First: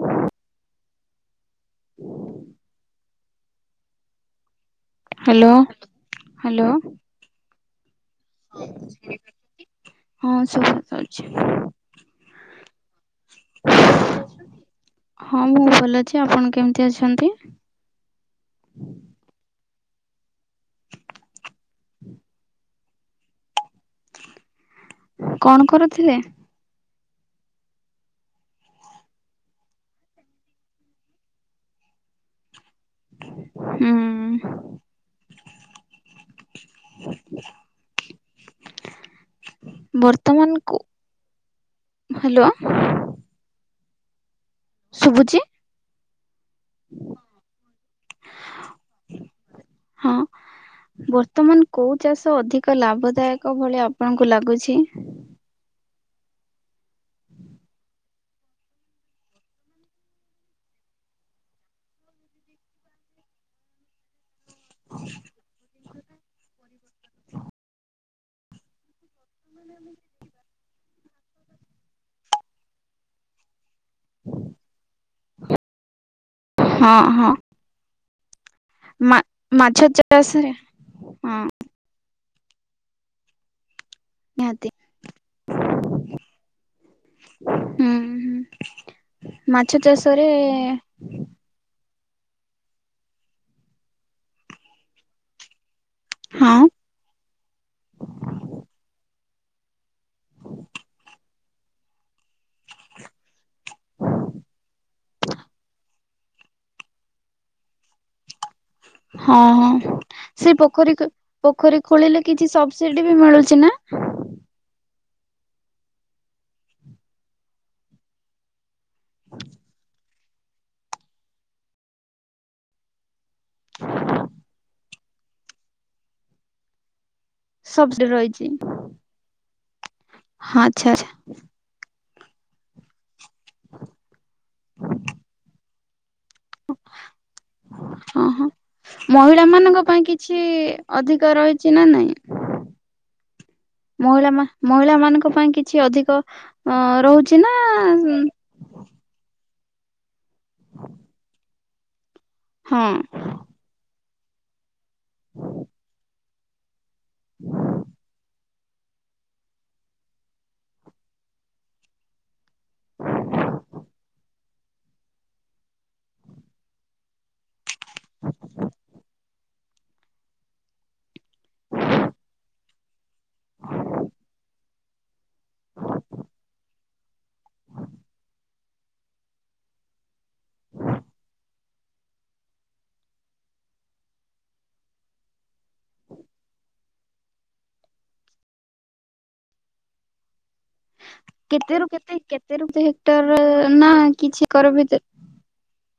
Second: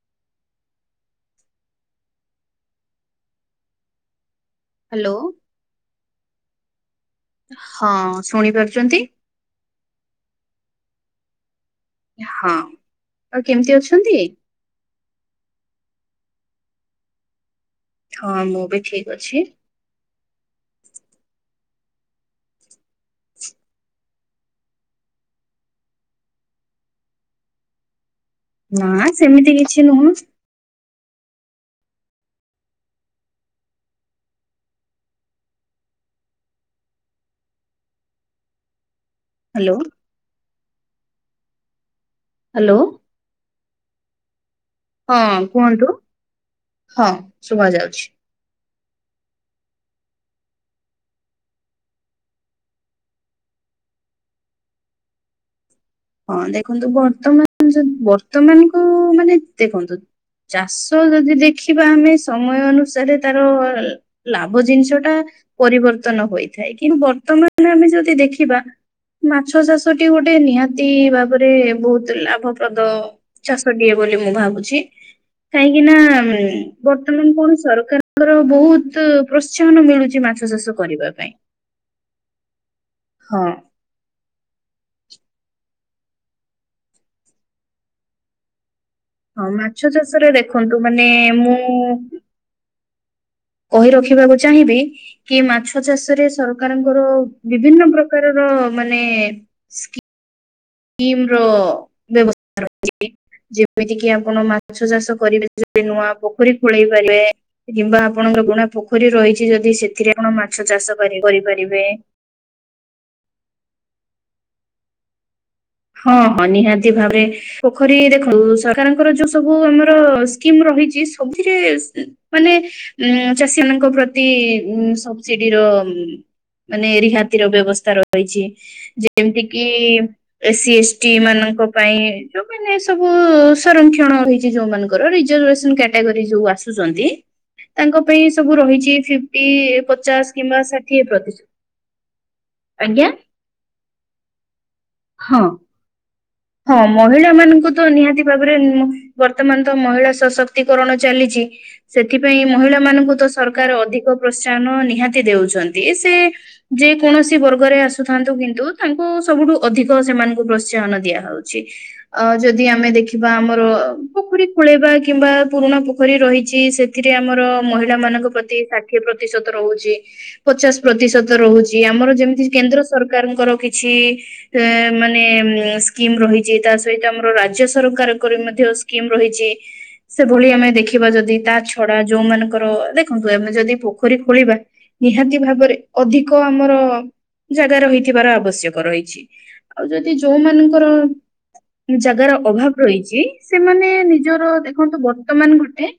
ହଁ ହୁଁ hello hello. ହଁ ଶୁଣି ପାରୁଛନ୍ତି? ହଁ ସୁଭାଯାଉଛି। ହଁ ଆଉ କେମିତି ଅଛନ୍ତି। ହଁ ମୁଁ ଭଲ ଅଛି। ଆପଣ କେମିତି ଅଛନ୍ତି? ହଁ ମୁଁ ବି ଠିକ୍ ଅଛି। [inaudible] କଣ କରୁଥିଲେ? ନା ସେମିତି କିଛି ନୁହଁ। ହୁଁ। ହ୍ୟାଲୋ। ବର୍ତ୍ତମାନକୁ ହ୍ୟାଲୋ। ଶୁଭୁଛି? ହଁ କୁହନ୍ତୁ। ହଁ ଶୁଭା ଯାଉଛି। ହଁ। ବର୍ତ୍ତମାନ କୋଉ ଚାଷ ଅଧିକ ଲାଭଦାୟକ ଭଳିଆ ଆପଣଙ୍କୁ ଲାଗୁଛି? ହଁ ଦେଖନ୍ତୁ ବର୍ତ୍ତମାନ [inaudible] ଯ [inaudible] ବର୍ତ୍ତମାନକୁ ମାନେ ଦେଖନ୍ତୁ ଚାଷ ଯଦି ଦେଖିବା ଆମେ ସମୟ ଅନୁସାରେ ତାର ଲାଭ ଜିନିଷ ଟା ପରିବର୍ତ୍ତନ ହୋଇଥାଏ। କିନ୍ତୁ ବର୍ତ୍ତମାନ [inaudible] ଆମେ ଯଦି ଦେଖିବା ମାଛ ଚାଷଟି ଗୋଟେ ନିହାତି ଭାବରେ ବହୁତ ଲାଭପ୍ରଦ। ଚାଷ ଟିଏ ବୋଲି ମୁଁ ଭାବୁଛି। କାହିଁକି ନା ହଁ ହଁ ବର୍ତ୍ତମାନ କଣ ସରକାର ଙ୍କର ବହୁତ ମା ମାଛ ପ୍ରୋତ୍ସାହନ ମିଳୁଛି ଚାଷରେ ମାଛ ଚାଷ କରିବା ପାଇଁ। ହଁ ହଁ। ନିହାତି ହୁଁ ହୁ। ହଁ ମାଛ ଚାଷରେ ଦେଖନ୍ତୁ ମା ମାନେ ମୁଁ କହି ରଖିବାକୁ ଚାହିଁବି। କି ମାଛ ଚାଷରେ ହଁ ସରକାରଙ୍କର ବିଭିନ୍ନ ପ୍ରକାରର ମାନେ ସ୍କି କିମ୍ ର ବ୍ୟବସ୍ଥା ର [inaudible] ହିଛି ଯେମିତି କି ଆପଣ ମାଛ ଚାଷ କରିବେ। ଯଦି [inaudible] ନୂଆ [inaudible] ପୋଖରୀ ଖୋଳେଇ ପାରିବେ କିମ୍ବା [inaudible] ଆପଣଙ୍କର ଗୁଣା ପୋଖରୀ ହଁ ରହିଛି ଯଦି ହଁ ସେଥିରେ ଆପଣ ସେ ମାଛ ପୋଖରୀ ଚାଷ ପୋଖରୀ କରିପାରିବେ। ଖୋଳିଲେ କିଛି ସବସିଡି ବି ମିଳୁଛି ନା? ହଁ [inaudible] ହଁ [inaudible] ନିହାତି [inaudible] ଭାବରେ। ପୋଖରୀ [inaudible] ଦେଖନ୍ତୁ [inaudible] ସରକାରଙ୍କର [inaudible] ଯୋଉ ସବୁ ଆମର କିମ୍ ରହିଛି ସବୁରେ ମାନେ ଉଁ ଚାଷୀ ମାନଙ୍କ ଉଁ ପ୍ରତି ସବସିଡିର ମାନେ ରିହାତି ତି ର ବ୍ୟବସ୍ଥା [inaudible] ରହିଛି [inaudible] ଯେମିତି କିି ହଁ ଏସି, ଆଚ୍ଛା ଏସ୍ ଆଚ୍ଛା ଟି ମାନଙ୍କ ପାଇଁ ଯୋଉମାନେ ସବୁ ସଂରକ୍ଷଣ ରହିଛି। ଯୋଉଁ ମାନଙ୍କର ରିଜର୍ଭସନ କାଟାଗୋରି ଯୋଉ ଆସୁଛନ୍ତି। ତାଙ୍କ ହଁ ପାଇଁ ହଁ। ସବୁ ରହିଛି ମହିଳା ଫିଫ୍ଟି, ମାନଙ୍କ ପାଇଁ ପଚାଶ କିଛି କିମ୍ବା ଷାଠିଏ ଅଧିକ ପ୍ରତିଶତ। ଆଜ୍ଞା। ମହିଳାମା ମହିଳା ମାନଙ୍କ ହଁ ପାଇଁ କିଛି ଅଧିକ ହଁ ଅ ମହିଳା ରହୁଛି ନା ମାନଙ୍କୁ ତ ନିହାତି ଭାବ ଉପରେ ବର୍ତ୍ତମାନ ତ ମହିଳା ସଶକ୍ତିକରଣ ଚାଲିଛି। ସେଥିପାଇଁ ହଁ ମହିଳାମାନଙ୍କୁ ତ ସରକାର ଅଧିକ ପ୍ରୋତ୍ସାହନ ନିହାତି ଦଉଛନ୍ତି ସେ ଯେକୌଣସି ବର୍ଗରେ ଆସୁଥାନ୍ତୁ କିନ୍ତୁ ତାଙ୍କୁ ସବୁଠୁ ଅଧିକ ସେମାନଙ୍କୁ ପ୍ରୋତ୍ସାହନ ଦିଆ ଯାଉଛି। ଅ ଯଦି ଆମେ ଦେଖିବା ଆମର ପୋଖରୀ ଖୋଳେଇବା କିମ୍ବା ପୁରୁଣା ପୋଖରୀ ରହିଛି ସେ ଥିରେ ଆମର ମହିଳା ମାନଙ୍କ ପ୍ରତି ଷାଠିଏ ପ୍ରତିଶତ ରହୁଛି। ପଚାଶ ପ୍ରତିଶତ ରହୁଛି ଆମର ଯେମିତି କେନ୍ଦ୍ର ସରକାରଙ୍କର କିଛି ଏଁ ମାନେ ଉଁ ସ୍କିମ୍ ରହିଛି ତା ସହିତ ଆମର ରାଜ୍ୟ ସରକାରଙ୍କର ମଧ୍ୟ ସ୍କିମ୍ ରହିଛି। ସେଭଳି ଆମେ ଦେଖିବା ଯଦି ତା ଛଡା ଯୋଉମାନଙ୍କର ଦେଖନ୍ତୁ ଆମେ ଯଦି ପୋଖରୀ ଖୋଳିବା ନିହାତି ଭାବରେ ଅଧିକ ଆମର ଜାଗା ରହିଥିବାର ଆବଶ୍ୟକ ରହିଛି। ଆଉ ଯଦି ଯୋଉମାନ କେତେରୁ ଙ୍କର କେତେ ଜାଗାର କେତେରୁ ଅଭାବ କେତେ ରହିଛି ହେକ୍ଟର ନା ସେମାନେ କିଛି ନିଜର କର ଦେଖନ୍ତୁ ଭିତରେ ବର୍ତ୍ତ [unintelligible] ଗୋଟେ?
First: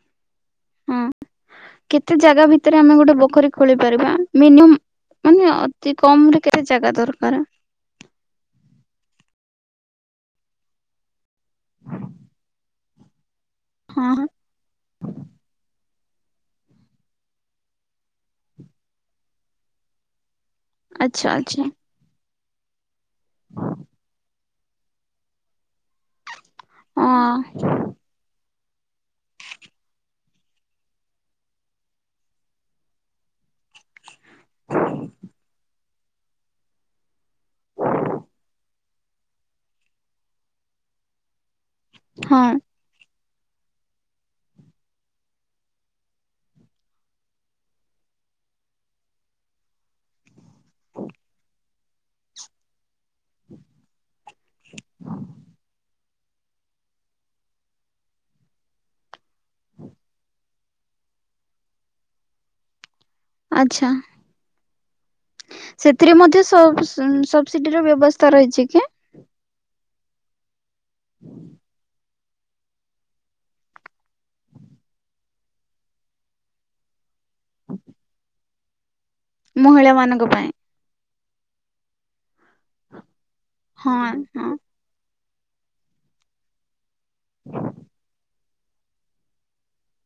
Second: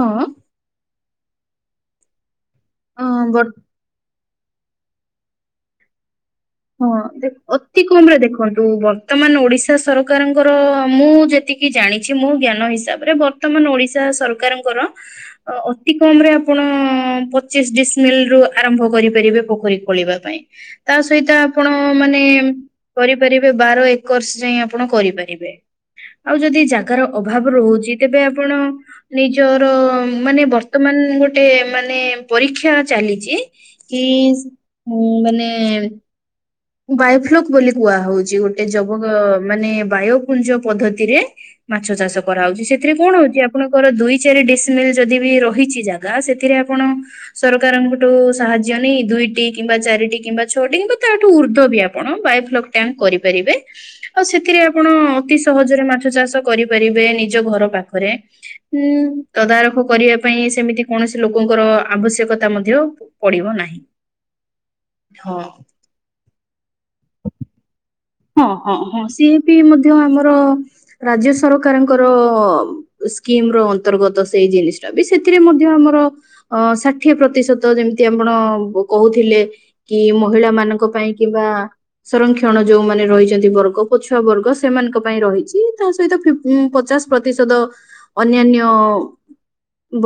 ହଁ। ହଁ କେତେ ଜାଗା ଭିତେରେ ଆମେ ଅ ଗୋଟେ ବର୍ ପୋଖରୀ ଖୋଳି ପାରିବା? ମିନିୟମ୍ ମାନେ ଅତି କମରେ କେ ହଁ ଦେଖ୍ ଅ ତି କମରେ ଦେଖନ୍ତୁ ବର୍ତ୍ତମାନ ଓଡିଶା ସରକାରଙ୍କର ମୁଁ ଯେତିକି ଜାଣି ଛି ମୋ ଜ୍ଞାନ ହିସାବରେ ବର୍ତ୍ତମାନ ଓଡିଶା ହଁ ସରକାରଙ୍କର ଅତି କମରେ ଆପଣ ପଚିଶ ଡିସ୍ମିଲ୍ ରୁ ଆରମ୍ଭ କରିପାରିବେ ପୋଖରୀ ଖୋଳିବା ପାଇଁ। ତା ଆଚ୍ଛା ସହିତ ଆଚ୍ଛା ଆପଣ ମାନେ କରିପାରିବେ ବାର ଏକର୍ସ ଯାଏଁ ଆପଣ କରିପାରିବେ। ଆଉ ଯଦି ଜାଗାର ହଁ ଅଭାବ ରହୁଛି ତେବେ ଆପଣ ନିଜର ମାନେ ବର୍ତ୍ତମାନ ଗୋଟେ ମାନେ ପରୀକ୍ଷା ଚାଲିଛି। କିସ୍ ଉଁ ମାନେ ବାୟୋଫ୍ଲକ୍ ବୋଲି କୁହାହଉଛି ଗୋଟେ ଜବ ମାନେ ବାୟୋପୁଞ୍ଜ ପଦ୍ଧତିରେ ମାଛ ଚାଷ ହଁ କରାହଉଛି ସେ ସେଥିରେ କଣ ହଉଛି ଆପଣଙ୍କର ଦୁଇ ଚାରି ଡିସ୍ମିଲ୍ ଯଦି ବି ରହିଛି ଜାଗା ସେଥିରେ ଆପଣ ସରକାରଙ୍କଠୁ ସାହାଯ୍ୟ ନେଇ ଦୁଇଟି କିମ୍ବା ଚାରିଟି କିମ୍ବା ଛଅଟି କଥା [unintelligible] ଉର୍ଦ୍ଧ୍ବ ବି ଆପଣଙ୍କ ବାୟୋଫ୍ଲକ୍ [unintelligible] କରିପାରିବେ। ଆଉ ସେଥିରେ ଆପଣ ଅତି ସହଜରେ ମାଛ ଚାଷ କରିପାରିବେ ନିଜ ଘର ପାଖରେ। ଉଁ ତଦାରଖ କରିବା ପାଇଁ ସେମିତି କୌଣସି ଲୋକଙ୍କର ଆବଶ୍ୟକତା ମଧ୍ୟ ପଡିବ ନାହିଁ ଆଚ୍ଛା ହଁ। ସେଥିରେ ମଧ୍ୟ ସବ୍ସି-ସବ୍ସିଡିର ବ୍ୟବସ୍ ହଁ ହଁ ହଁ ସିଏ ବି ମଧ୍ୟ ଆମର ରାଜ୍ୟ ସରକାରଙ୍କ ର ସ୍କିମର ଅନ୍ତର୍ଗତ ସେଇ ଜିନିଷଟା ବି। ସେଥିରେ ମଧ୍ୟ ଆମର ଅଁ ଷାଠିଏ ପ୍ରତିଶତ ଯେମିତି ଆପଣ ବ କହୁଥିଲେ ମହିଳା କି ମାନଙ୍କ ପାଇଁ ମହିଳାମାନଙ୍କ ପାଇଁ କିମ୍ବା ସଂରକ୍ଷଣ ଯୋଉମାନେ ରହିଛନ୍ତି ବର୍ଗ ହଁ ପଛୁଆ ହଁ ବର୍ଗ ସେମାନଙ୍କ ପାଇଁ ରହିଛି। ତା ସହିତ ଫିଫ୍ ଉଁ ପଚାଶ ପ୍ରତିଶତ ଅନ୍ୟାନ୍ୟ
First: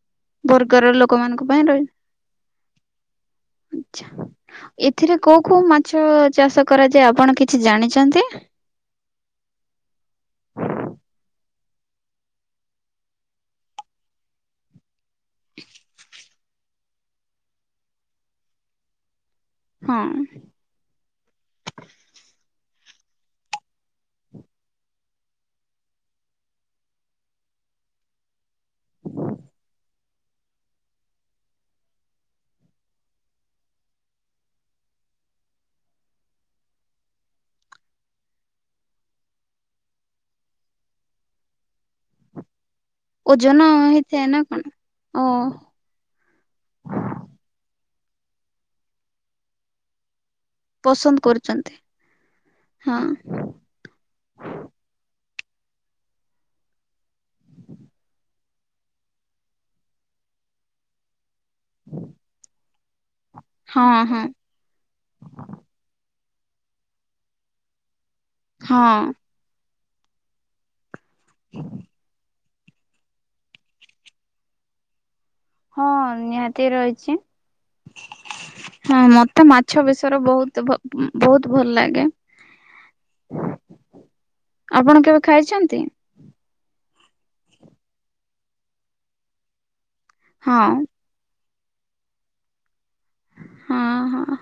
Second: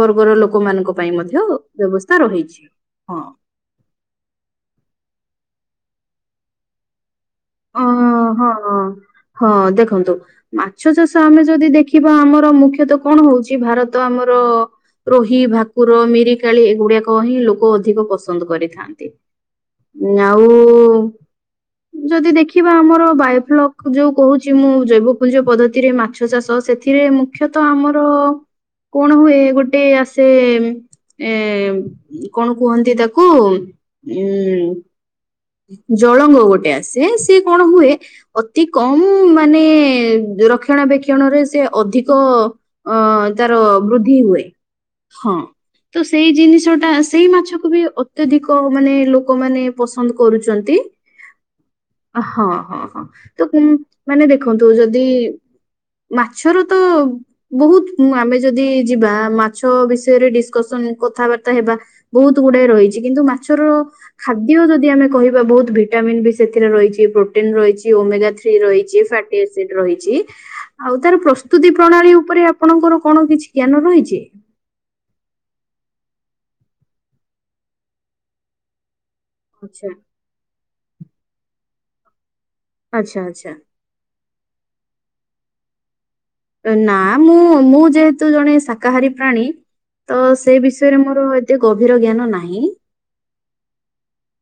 ବର୍ଗର ବର୍ଗର ଲୋକମାନଙ୍କ ପାଇଁ ମଧ୍ୟ ଲୋକମାନଙ୍କ ପାଇଁ ବ୍ୟବସ୍ଥା ରହିଛି ହଁ। ଆଚ୍ଛା ଏଥିରେ କୋଉ କୋଉ ମାଛ ଚାଷ କରାଯାଏ ଆପଣ କିଛି ଅ ଜାଣିଛନ୍ତି? ହଁ ହଁ ଦେଖନ୍ତୁ ମାଛ ଚାଷ ଆମେ ଯଦି ଦେଖିବା ଆମର ମୁଖ୍ୟତଃ କଣ ହଉଛି ଭାରତ ଆମର ରୋହି, ଭାକୁର, ମିରିକାଳି ଏଗୁଡାକ ହିଁ ଲୋକ ଅଧିକ ପସନ୍ଦ କରିଥାନ୍ତି। ହଁ ଆଉ ଯଦି ଦେଖିବା ଆମର ବାୟୋଫ୍ଲକ୍ ଯୋଉ କହୁଛି ମୁଁ ଜୈବପୁଞ୍ଜ ପଦ୍ଧତିରେ ମାଛ ଚାଷ ସେଥିରେ ମୁ ଖ୍ୟତଃ ଆମର କଣ ହୁଏ ଗୋଟେ ଆସ୍ ସେ ଉଁ ଏଁ କଣ କୁହନ୍ତି ତାକୁ ଉଁ ଜଳଙ୍ଗ ଗୋଟେ ଆସେ ସେ କଣ ହୁଏ ଅତି କମ୍ ମାନେ ରକ୍ଷଣାବେକ୍ଷଣରେ ସେ ଅଧିକ ଅଁ ତାର ଓଜନ ବୃଦ୍ଧି ହେଇଥାଏ ନା ହୁଏ କଣ? ଓ ହଁ। ତ ସେଇ ଜିନିଷଟା ସେଇ ମାଛକୁ ବି ଅତ୍ୟଧିକ ମାନେ ଲୋକମାନେ ପସନ୍ଦ କରୁଚନ୍ ପସନ୍ଦ କରୁଛନ୍ତି ହଁ ହଁ ହଁ ତ [unintelligible] ମାନେ ଦେଖନ୍ତୁ ଯଦି ମାଛର ତ ବହୁତ ଆମେ ଯଦି ଯିବା ମାଛ ବିଷୟରେ ଡିସକସନ କଥାବାର୍ତ୍ତା ହେବା ବହୁତ ଗୁଡାଏ ରହିଛି କିନ୍ତୁ ମାଛର ହଁ ହଁ ଖାଦ୍ୟ ଯଦି ଯଦି ଆମେ କହିବା ବହୁତ ଭିଟାମିନ୍ ବି ସେଥିରେ ରହିଛି ପ୍ରୋଟିନ୍ ରହିଛି ଓମେଗା ଥ୍ରୀ ରହିଛି ହଁ। ଫା ରହି ଆଉ ତାର ପ୍ରସ୍ତୁତି ପ୍ରଣାଳୀ ଉପରେ ଆ ଆପଣଙ୍କର କଣ କିଛି ଜ୍ଞାନ ରହିଛି। ହଁ ନିହାତି ରହିଛି ହଁ ମ ତ ମାଛ ଆଚ୍ଛା ବେଶର ବହୁତ ଭ ବହୁତ ଭଲ ଲାଗେ। ଆଚ୍ଛା ଆଚ୍ଛା। ଆପଣ କେବେ ଖାଇଛନ୍ତି? ନା ମୁଁ ମୁଁ ଯେହେତୁ ଜଣେ ଶାକାହାରୀ ପ୍ରାଣୀ ତ ସେ ହଁ ବିଷୟରେ ମୋର ଏ ଏତେ ଗଭୀର ଜ୍ଞାନ ନାହିଁ। ହଁ ହଁ।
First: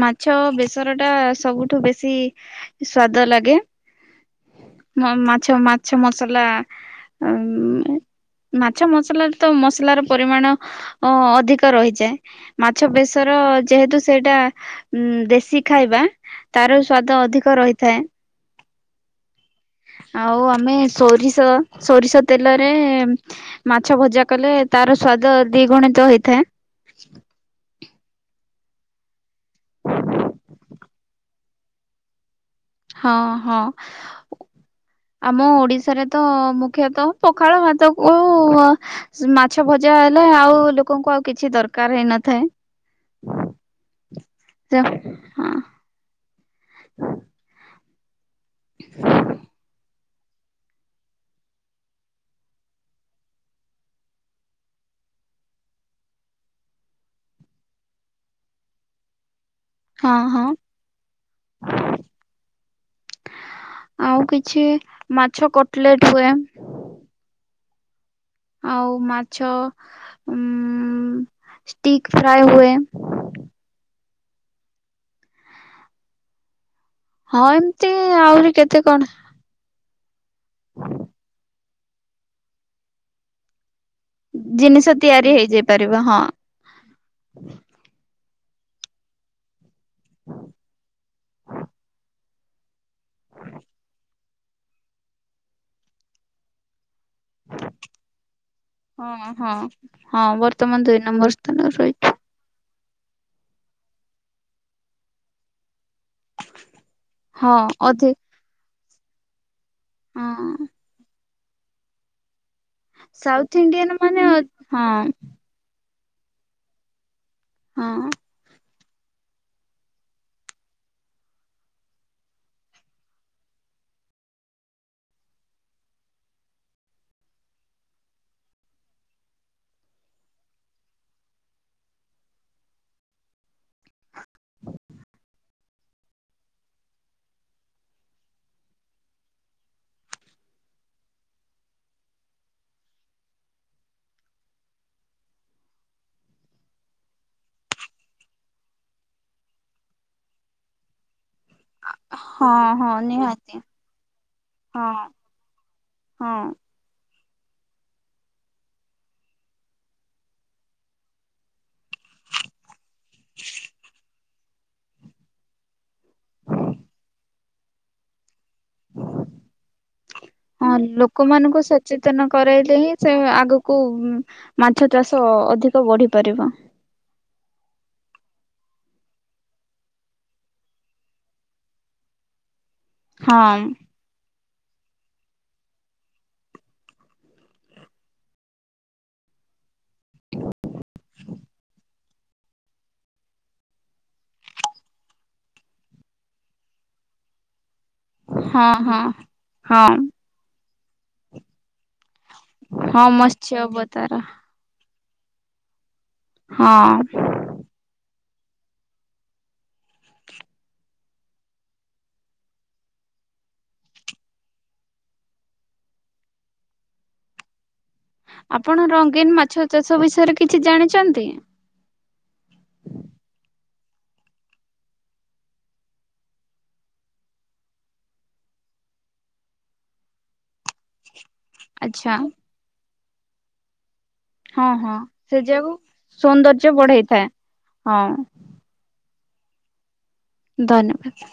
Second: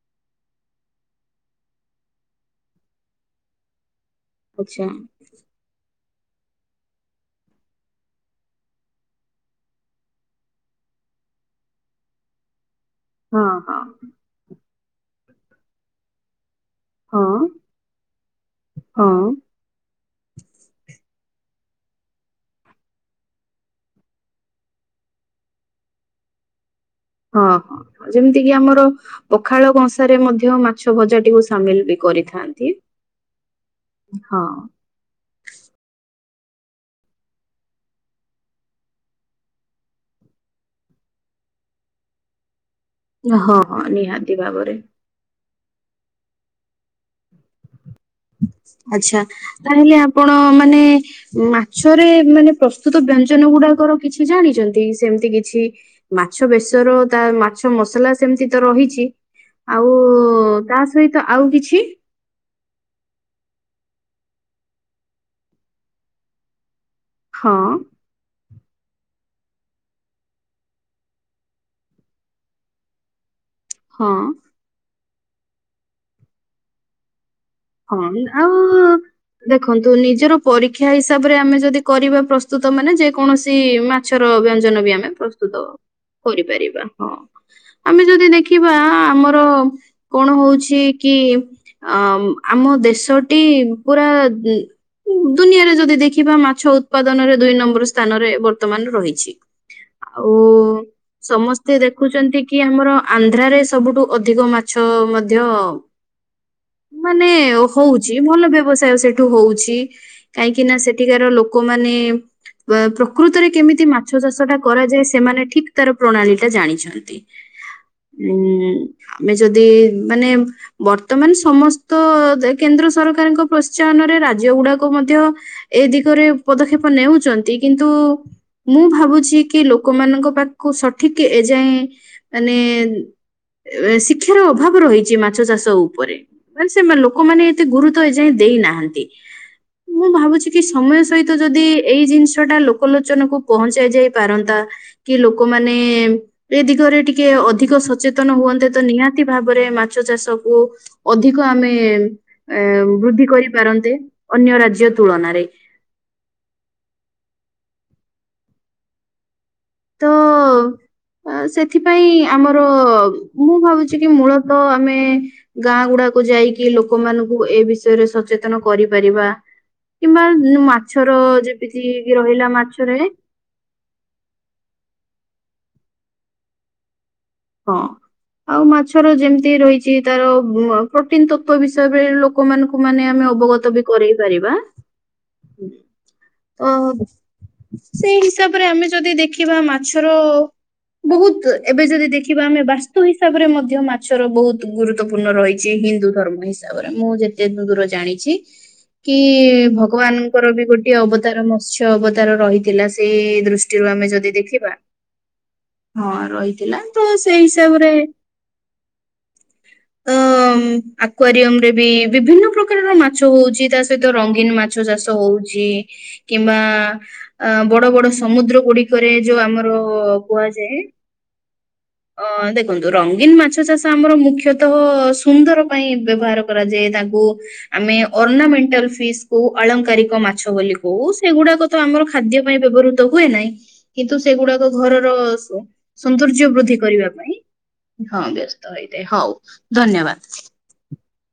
ମାଛ ବେସର ଟା ସବୁଠୁ ବେଶୀ ସ୍ଵାଦ ଲାଗେ। ଆଚ୍ଛା ମାଛ ମାଛ ମସଲା ଉ ମାଛ ମସଲାରେ ତ ମସଲାର ପରିମାଣ ଅ ଅଧିକ ରହିଯାଏ ମାଛ ବେଶୀ ର ହଁ ହଁ ଯେହେତୁ ସେଇଟା ଉ ଦେଶୀ ଖାଇବା ତାର ସ୍ଵାଦ ହଁ ଅଧିକ ରହିଥାଏ। ହଁ। ଆଉ ଆମେ ସୋରିଷ ସୋରିଷ ତେଲରେ ମାଛ ଭଜା କଲେ ତାର ସ୍ଵାଦ ଦିଗୁଣିତ ହେଇଥାଏ। ହଁ ହଁ। ଯେମିତି କିି ଆମର ପଖାଳ କଂସାରେ ମଧ୍ୟ ମାଛ ଭଜାଟିକୁ ସାମିଲ ବି କରିଥାନ୍ତି। ହଁ ହଁ। ହଁ ଆମ ଓଡିଶାରେ ତ ମୁଖ୍ୟତଃ ପଖାଳ ଭାତକୁ ମାଛ ଭଜା ହେଲେ ଆଉ ଲୋକଙ୍କୁ ଆଉ କିଛି ଦରକାର ହେଇନଥାଏ। ହଁ ହଁ ନିହାତି ଭାବରେ। ହଁ। ଆଛା ତାହେଲେ ଆପଣ ମାନେ ମାଛରେ ମାନେ ପ୍ରସ୍ତୁତ ବ୍ୟଞ୍ଜନ ଗୁଡାକର କିଛି ଜାଣିଛନ୍ତି ସେମିତି କିଛି ମାଛ ବେଶର ତା ମାଛ ମସଲା ସେମିତି ତ ରହିଛି। ଆଉ ହଁ ହଁ ହଁ ତା ସହିତ ଆଉ କିଛି? ଆଉ କିଛି ମାଛ କଟଲେଟ ହୁଏ। ହଁ। ଆଉ ମାଛ ଉ ଷ୍ଟିକ ଫ୍ରାଏ ହୁଏ। ହଁ। ହଁ। ହଁ ଆହୁରି ଆଉ କେତେ କଣ ଦେଖନ୍ତୁ ନିଜର ପରୀକ୍ଷା ହିସାବରେ ଆମେ ଯଦି କରିବା ପ୍ରସ୍ତୁତ ମାନେ ଯେ କୌଣସି ମା ମାଛର ବ୍ୟଞ୍ଜନ ବି ଜିନିଷ ଆମେ ତିଆରି ପ୍ରସ୍ତୁତ ହେଇଯାଇ ପାରିବ ହଁ କରିପାରିବା। ହଁ ଆମେ ଯଦି ଦେଖିବା ଆମର କଣ ହଉଛି କି ଅ ଆମ ଦେଶଟି ପୁରା ଦୁନିଆରେ ଯଦି ଦେଖିବା ମାଛ ଉତ୍ପାଦନରେ ଦୁଇ ନମ୍ବର ସ୍ଥାନରେ ବର୍ତ୍ତମାନ ହଁ ରହିଛି ହଁ ହଁ ଆଉ ବର୍ତ୍ତମାନ ଦୁଇ ନମ୍ବର ସ୍ଥାନରେ ସମସ୍ତେ ଦେଖ ରହିଛି ଦେଖୁଛନ୍ତି କି ଆମର ଆନ୍ଧ୍ରରେ ସବୁଠୁ ଅଧିକ ମାଛ ମଧ୍ୟ [unintelligible] ମାନେ ହଁ ଅଧି ହଉଛି ଭଲ ବ୍ୟବସାୟ ସେଠୁ ହଉଛି ହଁ କାହିଁକି ନା ସେ ସେଠିକାର ଲୋକମାନେ ସାଉଥ ପ୍ରକୃତରେ କେମିତି ଇଣ୍ଡିଆନ ମାଛ ମାନେ ହଁ ଚାଷ ଟା କରାଯାଏ ହଁ ସେମାନେ ଠିକ ତାର ପ୍ରଣାଳୀ ଟା ଜାଣିଛନ୍ତି। ହଁ ଉଁ ଆମେ ଯଦି ମାନେ ବର୍ତ୍ତମାନ ସମ ତ କେନ୍ଦ୍ର ସରକାରଙ୍କ ପ୍ରୋତ୍ସାହନରେ ରାଜ୍ୟ ଗୁଡାକୁ ମଧ୍ୟ ଏ ଦିଗରେ ପଦକ୍ଷେପ ନେଉଛନ୍ତି କିନ୍ତୁ ମୁଁ ଭାବୁଛି କି ଲୋକମାନଙ୍କ ପାଖକୁ ସଠିକ ଏଯାଏଁ ମାନେ ଶିକ୍ଷାର ଅଭାବ ରହିଛି ମାଛ ଚାଷ ଉପରେ। ସେମା ଲୋକମାନେ ଏତେ ଗୁରୁତ୍ଵ ଏ ଯାଏ ଦେଇନାହାନ୍ତି ମୁଁ ଭାବୁଛି କି ସମୟ ସହିତ ଯଦି ଏଇ ଜିନିଷ ଟା ଲୋକଲୋଚନକୁ ପହଞ୍ଚାଇ ଯାଇ ପାରନ୍ତା କି ଲୋକମାନେ ଏ ଦିଗରେ ଟିକେ ଅଧିକ ସଚେତନ ହୁଅନ୍ତେ ତ ନିହାତି ଭାବରେ ମାଛ ଚାଷକୁ ଅଧିକ ଆମେ ଏ ହଁ ହଁ ବୃଦ୍ଧି ନିହାତି କରିପାରନ୍ତେ ଅନ୍ୟ ରାଜ୍ୟ ହଁ ତୁଳନାରେ। ହଁ। ତ ଆ ସେଥିପାଇଁ ଆମର ମୁଁ ଭାବୁଛି କି ମୂଳତଃ ଆମେ ଗାଁ ଗୁଡାକୁ ଯାଇକି ଲୋକମାନଙ୍କୁ ଏ ବିଷୟରେ ସଚେତନ କରିପାରିବା। କିମ୍ବା ହଁ ମାଛର ଲୋକମାନଙ୍କୁ ଯେମିତିକି ରହିଲା ମାଛରେ କୋଉ ମାଛ ଚାଷ ଅଧିକ ବଢି ପାରିବ। ହଁ ଆଉ ମାଛର ଯେମିତି ରହିଛି ତାର ପ୍ରୋଟିନ ତତ୍ଵ ବିଷୟରେ ବି ଲୋ ଲୋକମାନଙ୍କୁ ମାନେ ଆମେ ହଁ ଅବଗତ ବି କରାଇ ପାରିବା। ହୁଁ ତ ସେଇ ହିସାବରେ ଆମେ ଯଦି ଦେଖି ଖିବା ମାଛର ବହୁତ ଏବେ ଯଦି ଦେ ଖିବା ଆମେ ବାସ୍ତୁ ହିସାବରେ ମଧ୍ୟ ମାଛର ବହୁତ ଗୁରୁତ୍ୱପୂର୍ଣ୍ଣ ରହିଛି ହିନ୍ଦୁ ଧର୍ମ ହିସାବରେ ମୁଁ ଯେ ଯେତେଦୂର ଜାଣିଛି ହଁ ହଁ କି ହଁ ଭଗବାନ ଙ୍କର ବି ଗୋଟିଏ ଅବତାର ମତ୍ସ୍ୟ ଅବତାର ରହିଥିଲା ହଁ ସେଇ ମତ୍ସ୍ୟ ଦୃଷ୍ଟିରୁ ଆମେ ଅବତାର ଯଦି ଦେଖିବା। ହଁ ରହିଥିଲା ହଁ ତ ସେଇ ହିସାବରେ ତ ଆକ୍ୱାରିୟମ ରେ ବି ବିଭିନ୍ନ ପ୍ରକାରର ମାଛ ହଉଛି ତା ସହିତ ରଙ୍ଗୀନ ମା ଛ ଚାଷ ହଉଛି କିମ୍ବା ବଡ଼ ବଡ଼ ସ ସମୁଦ୍ର ଆପଣ ଗୁଡିକରେ ଯୋଉ ଆମର କୁହାଯାଏ। କନ୍ତି ଅ ଦେଖନ୍ତୁ ରଙ୍ଗୀନ ମାଛ ଚାଷ ଆମର ମୁଖ୍ୟତଃ ସୁନ୍ଦର ପାଇଁ ବ୍ୟବହାର କରାଯାଏ ତାଙ୍କୁ ଆମେ ଅର୍ଣାମେଣ୍ଟାଲ ଫିସ୍ କହୁ ଆଳଙ୍କାରିକ ମାଛ ବୋଲି କହୁ ସେଗୁଡାକ ତ ଆମର ଆଚ୍ଛା ଖାଦ୍ୟ ପାଇଁ ବ୍ୟବହୃତ ହୁଏ ନାହିଁ। କିନ୍ତୁ ସେଗୁଡାକ ହଁ ହଁ ଘରର ସେ ଯାକୁ ସୌନ୍ଦର୍ଯ୍ୟ ବୃଦ୍ଧି କରିବା ବଢେଇଥାଏ ପାଇଁ ହଁ ବ୍ୟସ୍ତ ତ ହେଇଥାଏ ହଉ ଧନ୍ୟବାଦ। ଧନ୍ୟବାଦ।